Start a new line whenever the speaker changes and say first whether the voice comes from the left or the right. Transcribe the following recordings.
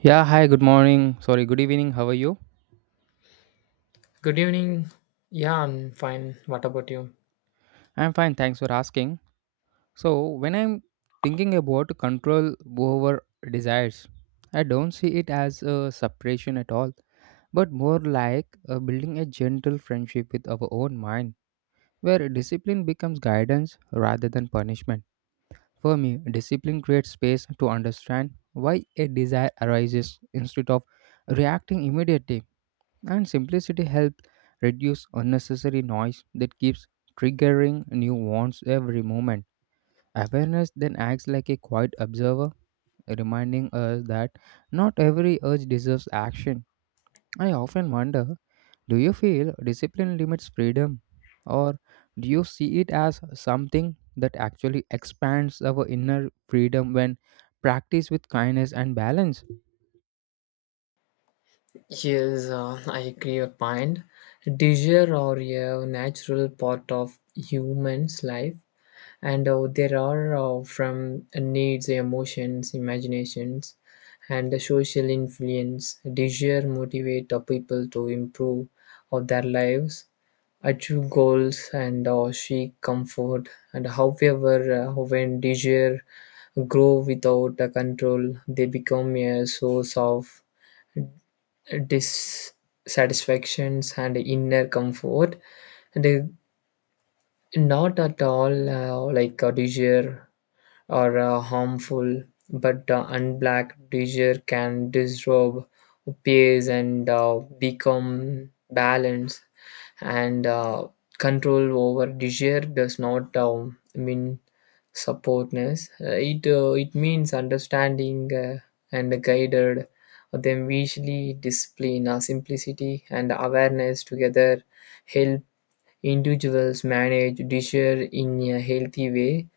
right: Yeah, hi, good morning. Sorry, good evening. How are you?
left: Good evening. Yeah, I'm fine. What about you?
right: I'm fine, thanks for asking. So, when I'm thinking about control over desires, I don't see it as a separation at all, but more like building a gentle friendship with our own mind, where discipline becomes guidance rather than punishment. For me, discipline creates space to understand why a desire arises instead of reacting immediately, and simplicity helps reduce unnecessary noise that keeps triggering new wants every moment. Awareness then acts like a quiet observer, reminding us that not every urge deserves action. I often wonder, do you feel discipline limits freedom, or do you see it as something that actually expands our inner freedom when practiced with kindness and balance?
left: Yes, I agree your point. Desire are a natural part of human's life, and there are from needs, emotions, imaginations, and the social influence. Desire motivate the people to improve of their lives, achieve goals, and seek comfort. And however, when desire grow without a control, they become a source of dissatisfactions and inner comfort. They not at all like a desire or harmful, but unblack desire can disrobe peace and become balance and control over desire does not mean supportness. It means understanding and guided them visually discipline, simplicity and awareness together help individuals manage desire in a healthy way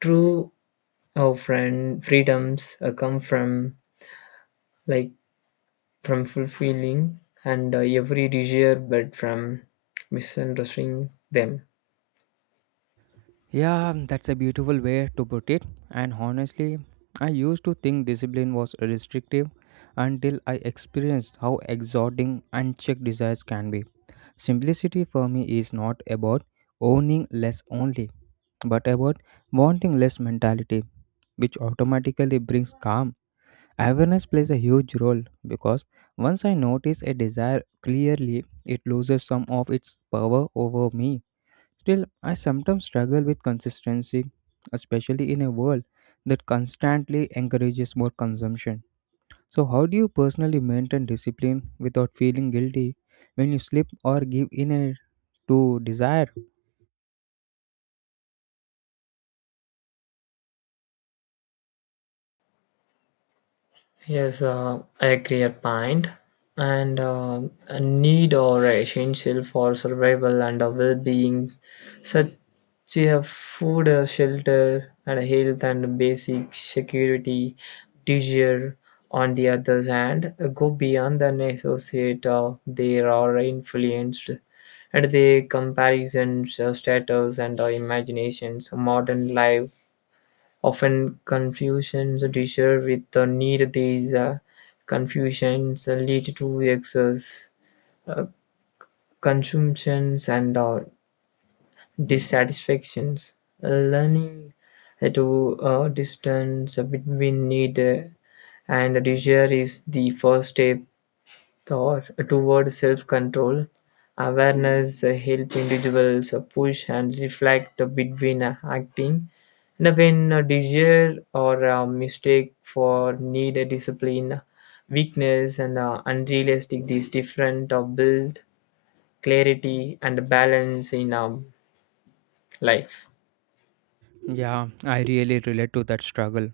left: true friend freedoms come from like from fulfilling and every desire but from misunderstanding them.
right: Yeah, that's a beautiful way to put it. And honestly, I used to think discipline was restrictive until I experienced how exhorting unchecked desires can be. Simplicity for me is not about owning less only, but about wanting less mentality, which automatically brings calm. Awareness plays a huge role because once I notice a desire clearly, it loses some of its power over me. Still, I sometimes struggle with consistency, especially in a world that constantly encourages more consumption. So, how do you personally maintain discipline without feeling guilty when you slip or give in a, to desire?
left: Yes, I agree a point. And a need or essential for survival and a well-being, such as food, shelter, and a health and basic security, leisure. On the other hand, go beyond the associate. They are influenced and the comparisons, status, and imaginations. Modern life often confusions differ with the need; these confusions lead to excess uh, consumptions and dissatisfactions. Learning to distance between need and desire is the first step thought toward self-control. Awareness help individuals push and reflect between acting and when a desire or a mistake for need a discipline weakness and unrealistic these different build clarity and balance in life.
right: Yeah, I really relate to that struggle.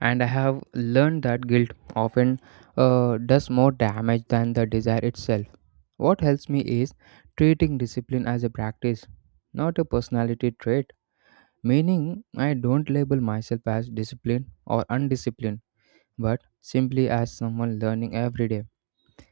right: And I have learned that guilt often does more damage than the desire itself. What helps me is treating discipline as a practice, not a personality trait. Meaning, I don't label myself as disciplined or undisciplined, but simply as someone learning every day.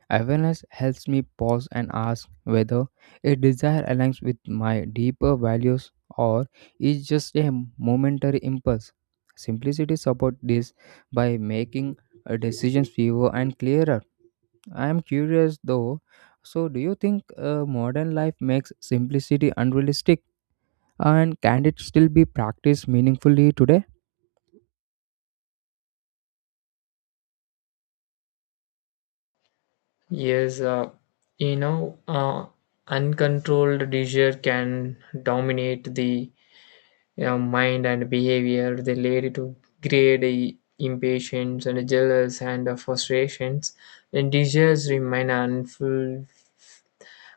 right: Awareness helps me pause and ask whether a desire aligns with my deeper values or is just a momentary impulse. Simplicity supports this by making decisions fewer and clearer. I am curious though. So, do you think modern life makes simplicity unrealistic? And can it still be practiced meaningfully today?
left: Yes, you know uh, uncontrolled desire can dominate the, yeah, mind and behavior. They lead to great impatience and jealous and frustrations. And desires remain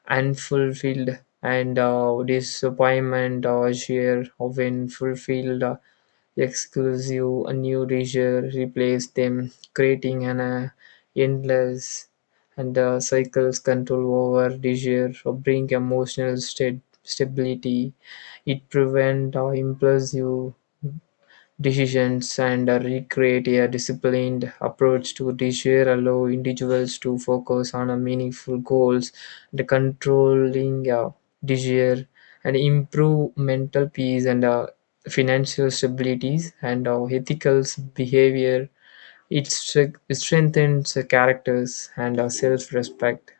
left: unfulfilled and disappointment or share of unfulfilled exclusive a new desire replace them, creating an endless and cycles. Control over desire or bring emotional state stability. It prevent or impulsive decisions and recreate a disciplined approach to leisure allow individuals to focus on a meaningful goals the controlling leisure and improve mental peace and financial stabilities and ethical behavior. It strengthens the characters and self-respect.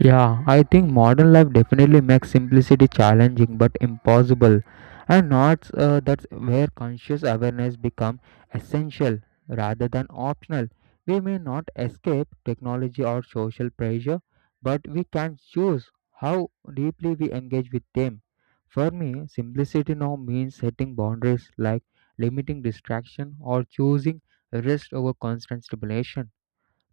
right: Yeah, I think modern life definitely makes simplicity challenging but impossible, and not that's where conscious awareness become essential rather than optional. We may not escape technology or social pressure, but we can choose how deeply we engage with them. For me, simplicity now means setting boundaries like limiting distraction or choosing rest over constant stimulation.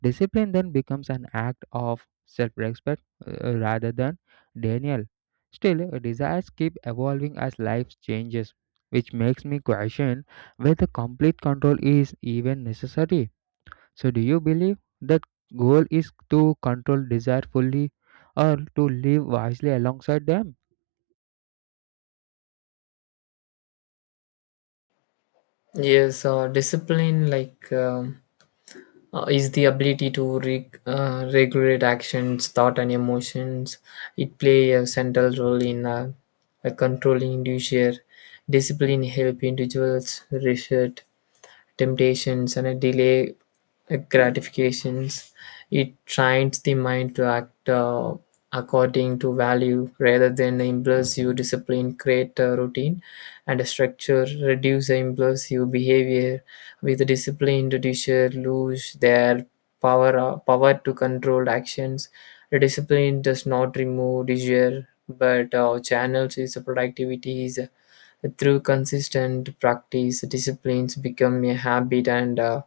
right: Discipline then becomes an act of self respect rather than denial. Still, desires keep evolving as life changes, which makes me question whether complete control is even necessary. So, do you believe that goal is to control desire fully or to live wisely alongside them?
left: Yes, discipline like, is the ability to regulate actions, thought, and emotions. It play a central role in a controlling individual. Discipline help individuals resist temptations and delay gratifications. It trains the mind to act according to value rather than impulsive discipline, create a routine and a structure, reduce the impulsive behavior. With the disciplined reducer lose their power to control actions. The discipline does not remove desire but channels its productivity is through consistent practice disciplines become a habit and uh,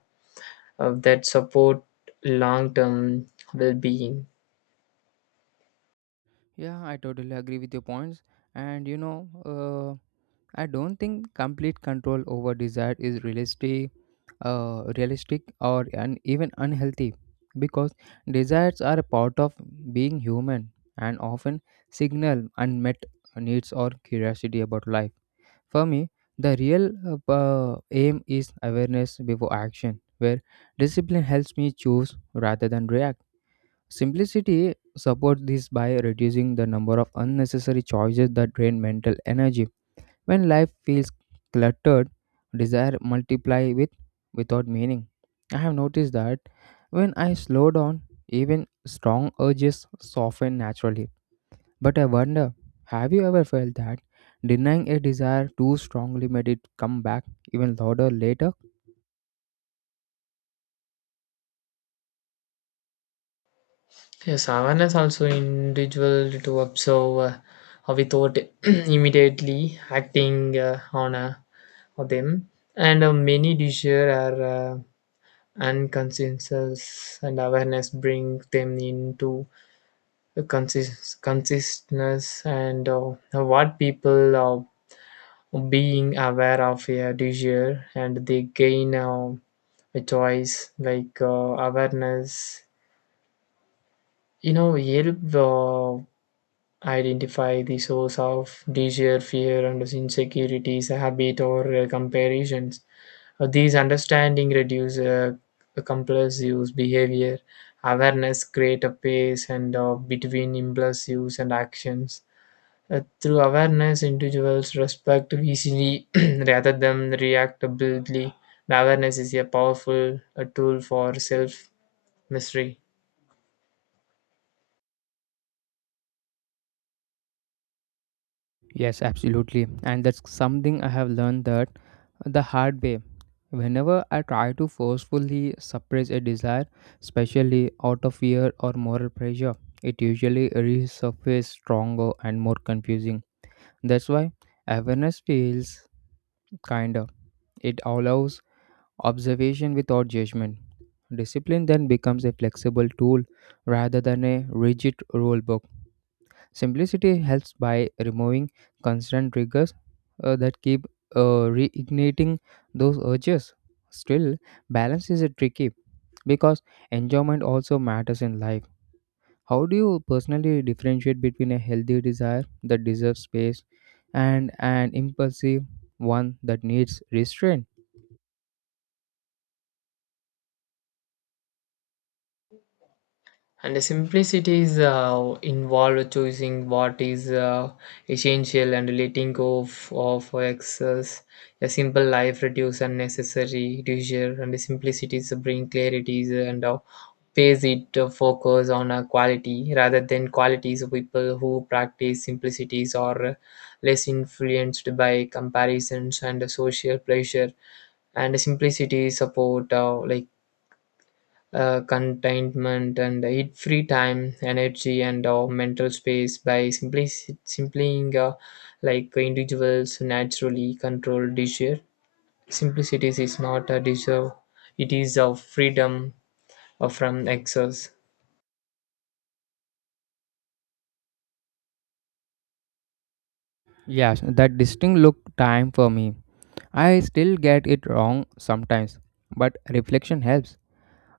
left: uh, that support long term well being.
right: Yeah, I totally agree with your points. And you know, I don't think complete control over desire is realistic, realistic or un- even unhealthy because desires are a part of being human and often signal unmet needs or curiosity about life. For me, the real aim is awareness before action, where discipline helps me choose rather than react. Simplicity supports this by reducing the number of unnecessary choices that drain mental energy when life feels cluttered, desire multiply without meaning. I have noticed that when I slow down, even strong urges soften naturally. But I wonder, have you ever felt that denying a desire too strongly made it come back even louder later?
left: Yes, awareness also individual to observe how without immediately acting on of them. And many decisions are unconsensus, and awareness bring them into a consistness and what people are being aware of a desire and they gain. A choice like awareness, you know, help identify the source of desire fear and insecurities habit or comparisons. These understanding reduce compulsive behavior awareness create a pace and between impulsives and actions. Through awareness individuals respect easily rather than react boldly. The awareness is a powerful tool for self mystery.
right: Yes, absolutely. And that's something I have learned that the hard way. Whenever I try to forcefully suppress a desire, especially out of fear or moral pressure, it usually resurfaces stronger and more confusing. That's why awareness feels kinder. It allows observation without judgment. Discipline then becomes a flexible tool rather than a rigid rule book. Simplicity helps by removing constant triggers that keep reigniting those urges. Still, balance is tricky because enjoyment also matters in life. How do you personally differentiate between a healthy desire that deserves space and an impulsive one that needs restraint?
left: And the simplicity is involved choosing what is essential and letting go of excess. A simple life reduce unnecessary leisure and the simplicities bring clarities and pays it to focus on a quality rather than qualities. People who practice simplicities are less influenced by comparisons and social pressure and simplicity support contentment and it free time energy and our mental space by simply individuals naturally control desire. Simplicity is not a desire, it is a freedom from excess.
right: Yes, that distinct look time for me. I still get it wrong sometimes, but reflection helps.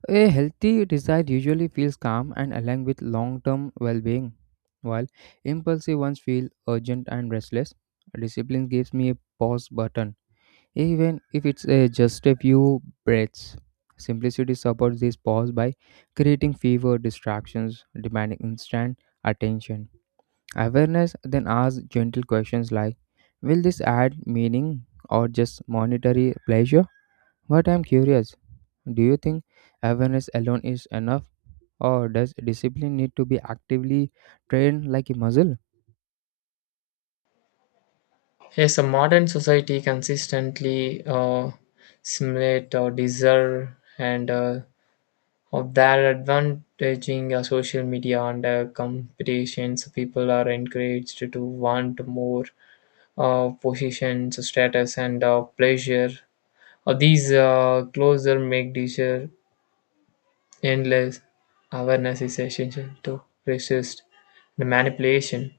right: A healthy desire usually feels calm and aligned with long term well being, while impulsive ones feel urgent and restless. Discipline gives me a pause button, even if it's a just a few breaths. Simplicity supports this pause by creating fewer distractions, demanding instant attention. Awareness then asks gentle questions like, will this add meaning or just monetary pleasure? But I'm curious, do you think awareness alone is enough? Or does discipline need to be actively trained like a muscle?
left: Yes, a modern society consistently simulate or desire and of their advantaging social media and competitions people are encouraged to want more positions, status, and pleasure. These closer make desire endless. Awareness is essential to resist the manipulation.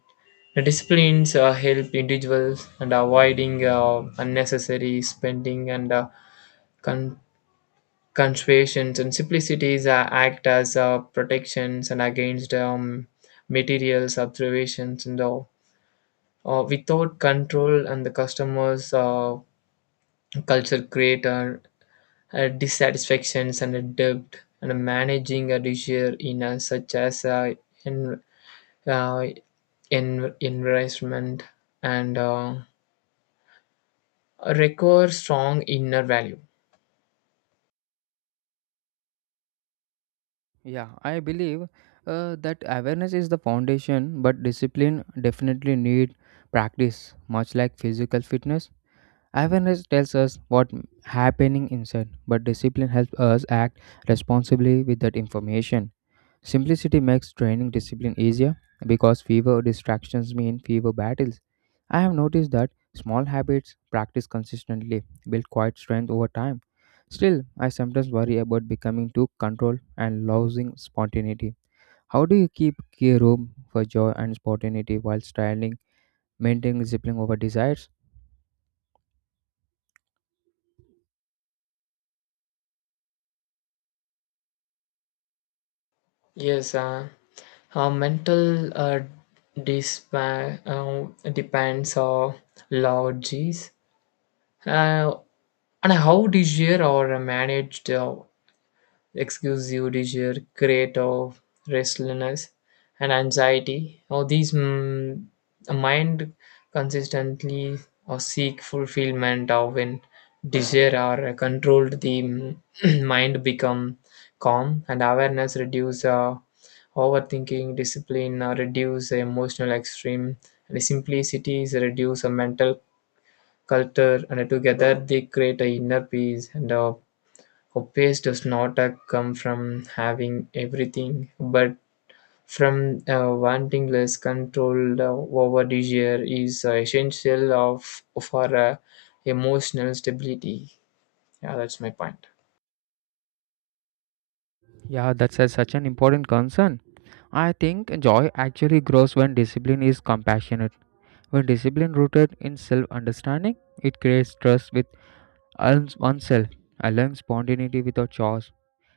left: The disciplines help individuals and avoiding unnecessary spending and con- conservations and simplicities act as protections and against materials observations and all. Without control and the customers culture creator dissatisfactions and a debt and a managing a leisure in a, such as in, uh, in investment and require strong inner value.
right: Yeah, I believe that awareness is the foundation, but discipline definitely need practice, much like physical fitness. Awareness tells us what happening inside, but discipline helps us act responsibly with that information. Simplicity makes training discipline easier because fewer distractions mean fewer battles. I have noticed that small habits practiced consistently build quite strength over time. Still, I sometimes worry about becoming too controlled and losing spontaneity. How do you keep key room for joy and spontaneity while styling, maintaining discipline over desires?
left: Yes, mental depends on lodges, uh, and how leisure are managed. Excuse you desire, create of restlessness and anxiety. Now these a mind consistently or seek fulfillment of when desire are controlled the mind become calm and awareness reduce overthinking discipline reduce emotional extreme and simplicity is reduce a mental culture and together they create a inner peace and hope does not come from having everything, but from wanting less. Control over desire is essential of for emotional stability. Yeah, that's my point.
right: Yeah, that's a, such an important concern. I think joy actually grows when discipline is compassionate. When discipline rooted in self understanding, it creates trust with oneself. I learned spontaneity without chores.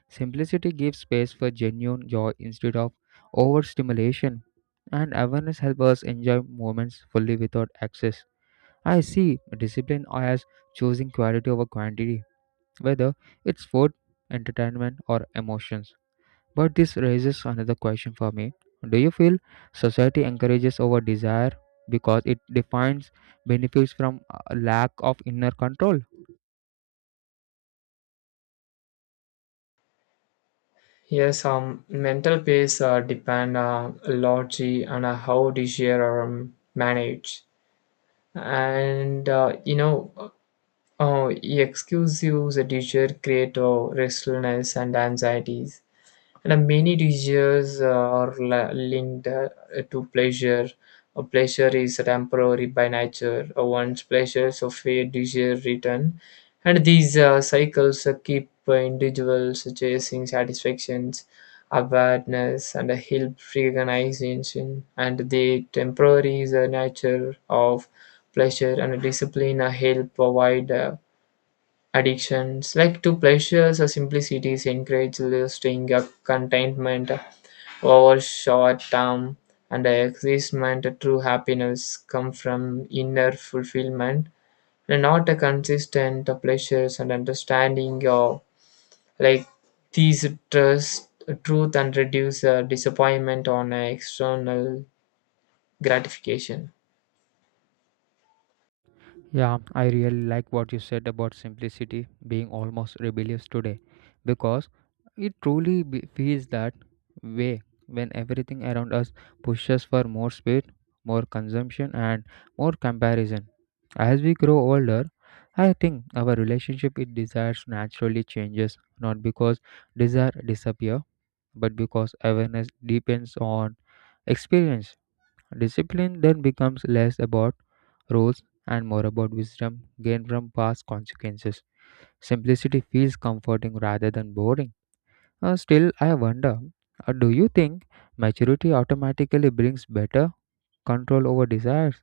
right: Simplicity gives space for genuine joy instead of overstimulation. And awareness helps us enjoy moments fully without excess. I see discipline as choosing quality over quantity, whether it's food, entertainment, or emotions. But this raises another question for me. Do you feel society encourages over desire because it defines benefits from a lack of inner control?
left: Yes, mental pace depend largely on how desire are managed, and excuse desire create restlessness and anxieties. And many desires are linked to pleasure. A pleasure is temporary by nature. Once pleasures of a desire return, and these cycles keep individuals chasing satisfactions, awareness, and help recognition. And the temporary is a nature of pleasure and discipline help avoid addictions, like to pleasures or simplicities, encourage lusting a contentment over short-term and excitement. True happiness comes from inner fulfillment, and not a consistent pleasures and understanding of like these trust truth and reduce disappointment on external gratification.
right: Yeah, I really like what you said about simplicity being almost rebellious today because it truly be- feels that way when everything around us pushes for more speed, more consumption, and more comparison. As we grow older, I think our relationship with desires naturally changes not because desire disappear but because awareness depends on experience. Discipline then becomes less about rules and more about wisdom gained from past consequences. Simplicity feels comforting rather than boring. Still, I wonder, do you think maturity automatically brings better control over desires,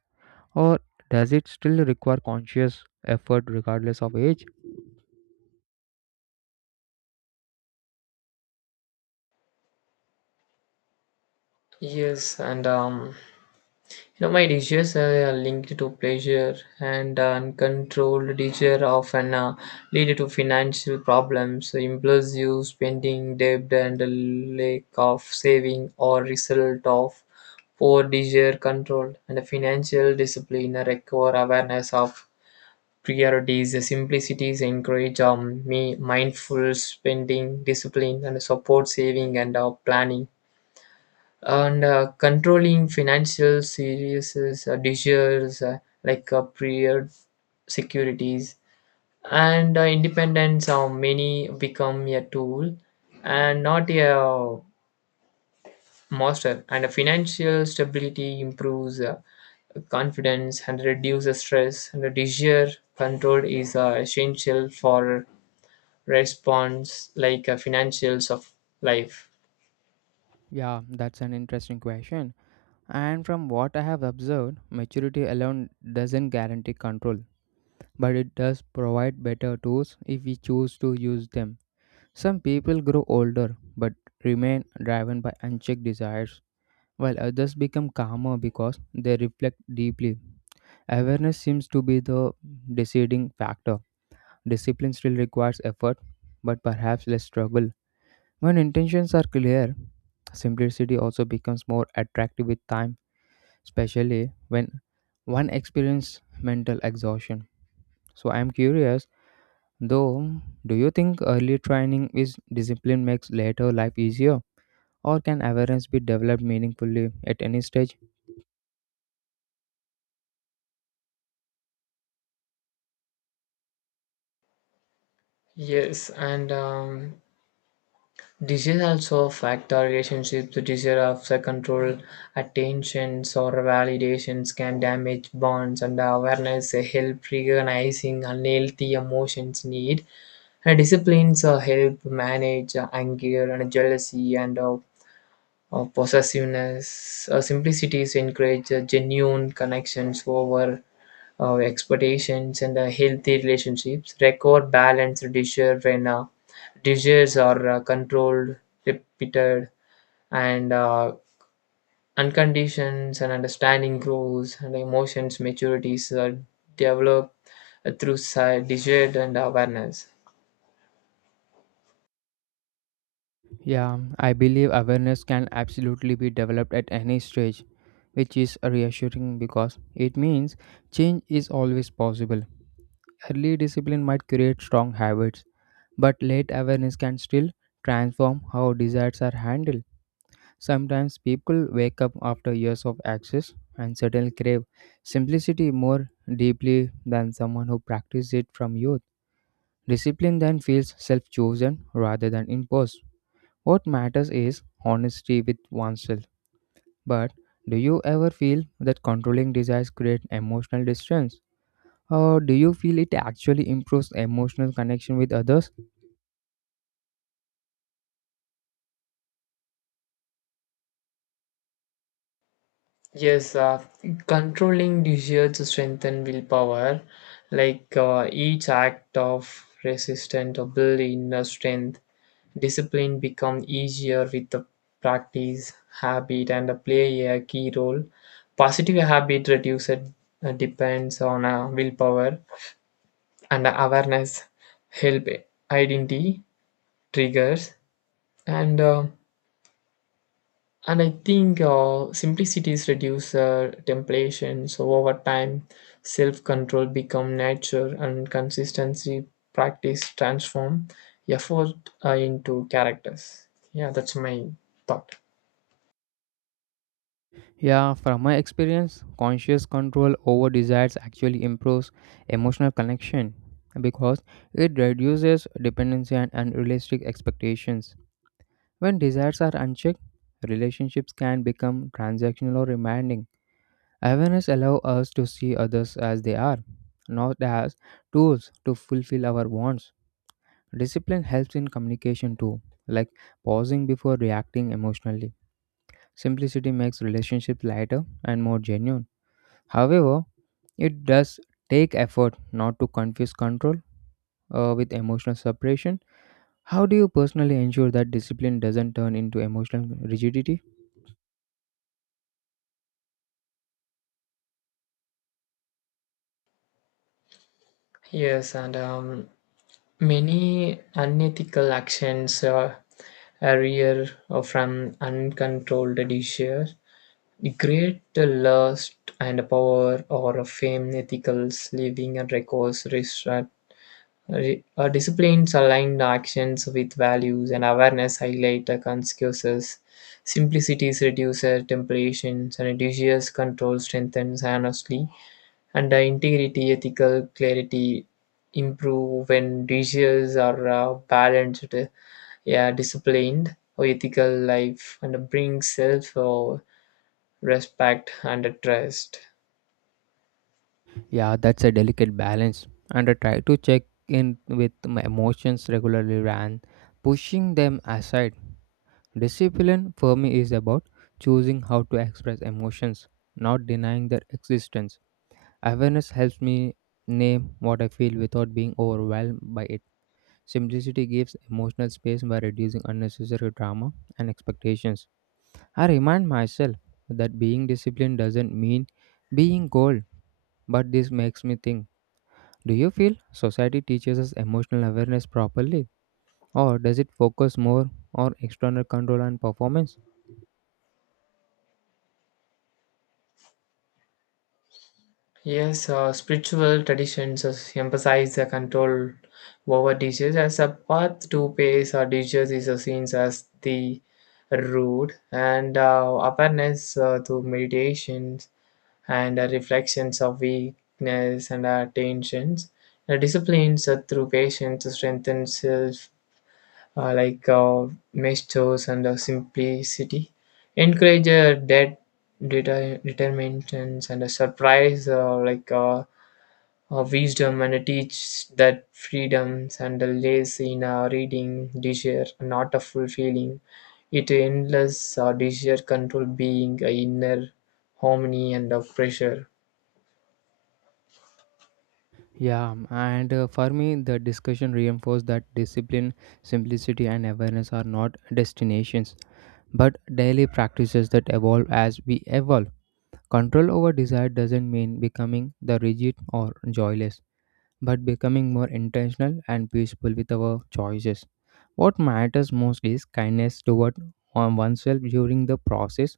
right: or does it still require conscious effort regardless of age?
left: Yes, and you know, my desires are linked to pleasure, and uncontrolled desire often lead to financial problems, impulsive spending, debt, and a lack of saving, or result of poor desire control and financial discipline require awareness of priorities. The simplicities encourage me mindful spending, discipline, and support saving and planning and controlling financial series desires prior securities and independence how many become a tool and not a monster and a financial stability improves confidence and reduces stress and the desire control is essential for response like financials of life.
right: Yeah, that's an interesting question. And from what I have observed, maturity alone doesn't guarantee control, but it does provide better tools if we choose to use them. Some people grow older but remain driven by unchecked desires, while others become calmer because they reflect deeply. Awareness seems to be the deciding factor. Discipline still requires effort, but perhaps less struggle. When intentions are clear, simplicity also becomes more attractive with time, especially when one experiences mental exhaustion. So, I am curious though, do you think early training is discipline makes later life easier? Or can awareness be developed meaningfully at any stage?
left: Yes, and disease also affect our relationships. The desire of the control, attentions, or validations can damage bonds, and awareness help recognizing unhealthy emotions need. And disciplines help manage anger and jealousy and possessiveness. Simplicities encourage genuine connections over expectations and healthy relationships. Record balance, desire when desires are controlled, repeated, and unconditioned, and understanding grows, and emotions, maturities are developed through desire and awareness.
right: Yeah, I believe awareness can absolutely be developed at any stage, which is reassuring because it means change is always possible. Early discipline might create strong habits, but late awareness can still transform how desires are handled. Sometimes people wake up after years of access and suddenly crave simplicity more deeply than someone who practiced it from youth. Discipline then feels self chosen rather than imposed. What matters is honesty with oneself. But do you ever feel that controlling desires create emotional distance? Or do you feel it actually improves emotional connection with others?
left: Yes, controlling desire to strengthen willpower, like each act of resistance or build inner strength. Discipline becomes easier with the practice. Habit and play a key role. Positive habit reduces depends on willpower and awareness help identity triggers and uh, and I think simplicities reduce temptation. So over time, self-control become nature and consistency practice transform effort into characters. Yeah, that's my thought.
right: Yeah, from my experience, conscious control over desires actually improves emotional connection because it reduces dependency and unrealistic expectations. When desires are unchecked, relationships can become transactional or demanding. Awareness allows us to see others as they are, not as tools to fulfill our wants. Discipline helps in communication too, like pausing before reacting emotionally. Simplicity makes relationships lighter and more genuine. However, it does take effort not to confuse control with emotional separation. How do you personally ensure that discipline doesn't turn into emotional rigidity?
left: Yes, and many unethical actions are real from uncontrolled desires, great lust and power or fame, ethical living and records, restraint. Disciplines aligned actions with values and awareness highlight the consequences. Simplicities reduces temptations and desires control strengthens honestly and integrity, ethical clarity improve when decisions are balanced, yeah, disciplined, or ethical life, and bring self respect and trust.
right: Yeah, that's a delicate balance. And I try to check in with my emotions regularly and pushing them aside. Discipline for me is about choosing how to express emotions, not denying their existence. Awareness helps me name what I feel without being overwhelmed by it. Simplicity gives emotional space by reducing unnecessary drama and expectations. I remind myself that being disciplined doesn't mean being cold, but this makes me think, do you feel society teaches us emotional awareness properly, or does it focus more on external control and performance?
left: Yes, spiritual traditions has emphasize the control over dishes as a path to pace or dishes is seen as the road and awareness through meditations and reflections of weakness and tensions. The disciplines through patience to strengthen self, uh, like uh, measures and simplicity, encourage debt, determinations and a surprise, wisdom, and teach that freedoms and the lays in reading desire, not a fulfilling. It endless desire control being a inner harmony and of pressure.
right: Yeah, and for me, the discussion reinforced that discipline, simplicity, and awareness are not destinations but daily practices that evolve as we evolve. Control over desire doesn't mean becoming the rigid or joyless, but becoming more intentional and peaceful with our choices. What matters most is kindness toward on- oneself during the process,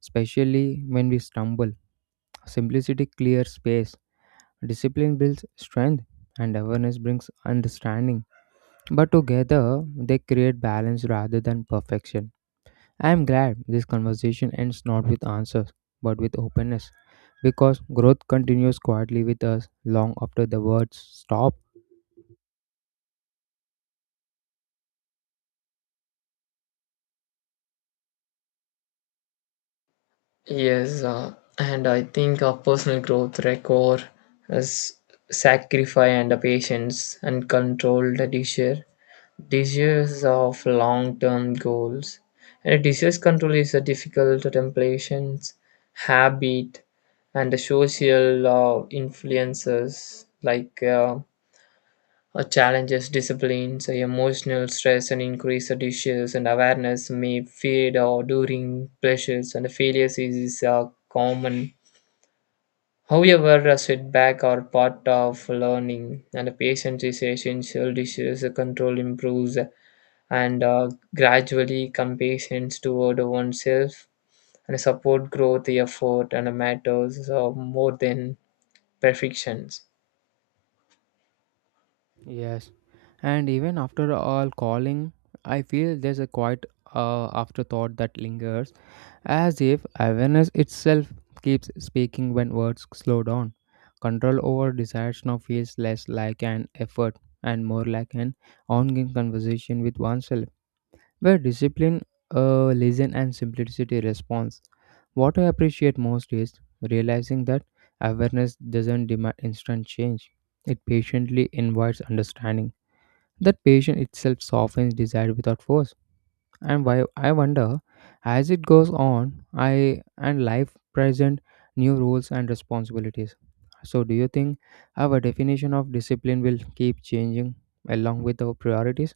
right: especially when we stumble. Simplicity clears space, discipline builds strength, and awareness brings understanding. But together, they create balance rather than perfection. I am glad this conversation ends not with answers but with openness because growth continues quietly with us long after the words stop.
left: Yes, and I think personal growth record is sacrifice and the patience and controlled desire. Desires of long-term goals. And a disease control is a difficult temptations, habit, and the social influences like challenges disciplines, emotional stress, and increased issues and awareness may fade or during pressures and failures is common. However, a setback are part of learning, and patience is essential. Issues control improves, and gradually compassion toward oneself and support growth effort and matters more than perfections.
right: Yes, and even after all calling, I feel there's a quiet afterthought that lingers as if awareness itself keeps speaking when words slow down. Control over desires now feels less like an effort and more like an ongoing conversation with oneself, where discipline, lesson, and simplicity response. What I appreciate most is realizing that awareness doesn't demand instant change, it patiently invites understanding. That patience itself softens desire without force. And why I wonder, as it goes on, I and life present new rules and responsibilities. So, do you think our definition of discipline will keep changing along with our priorities?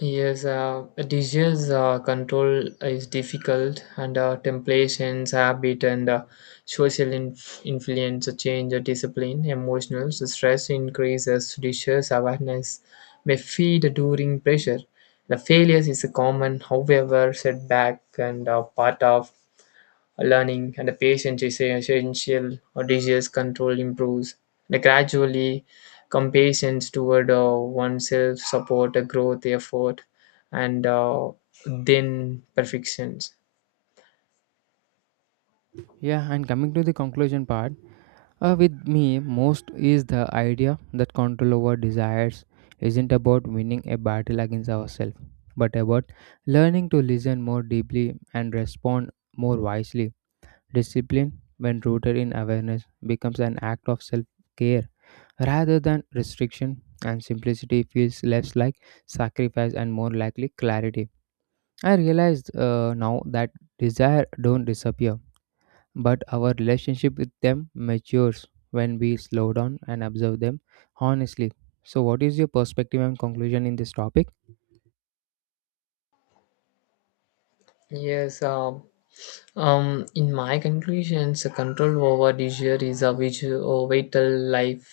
left: Yes, DJ's control is difficult, and temptations, habit, and social influence change discipline, emotional stress increases, dishes awareness may feed during pressure. The failures is a common, however, setback and part of learning and the patience is essential or disease control improves the gradually compassion toward oneself support a growth effort and then perfections.
right: Yeah, and coming to the conclusion part. With me, most is the idea that control over desires isn't about winning a battle against ourselves, but about learning to listen more deeply and respond more wisely. Discipline, when rooted in awareness, becomes an act of self care rather than restriction, and simplicity feels less like sacrifice and more likely clarity. I realized now that desire don't disappear but our relationship with them matures when we slow down and observe them honestly. So, what is your perspective and conclusion in this topic?
left: yes um in my conclusions, control over desire is a vital life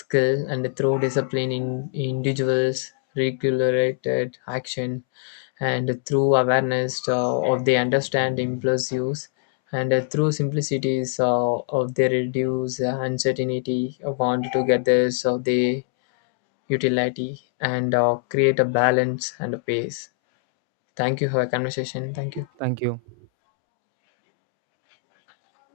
left: skill, and through discipline in individuals, regulated action, and through awareness of they understand impulse use, and through simplicities of they reduce uncertainty, want to get this of the utility, and create a balance and a pace. Thank you for a conversation. Thank you.
right: Thank you.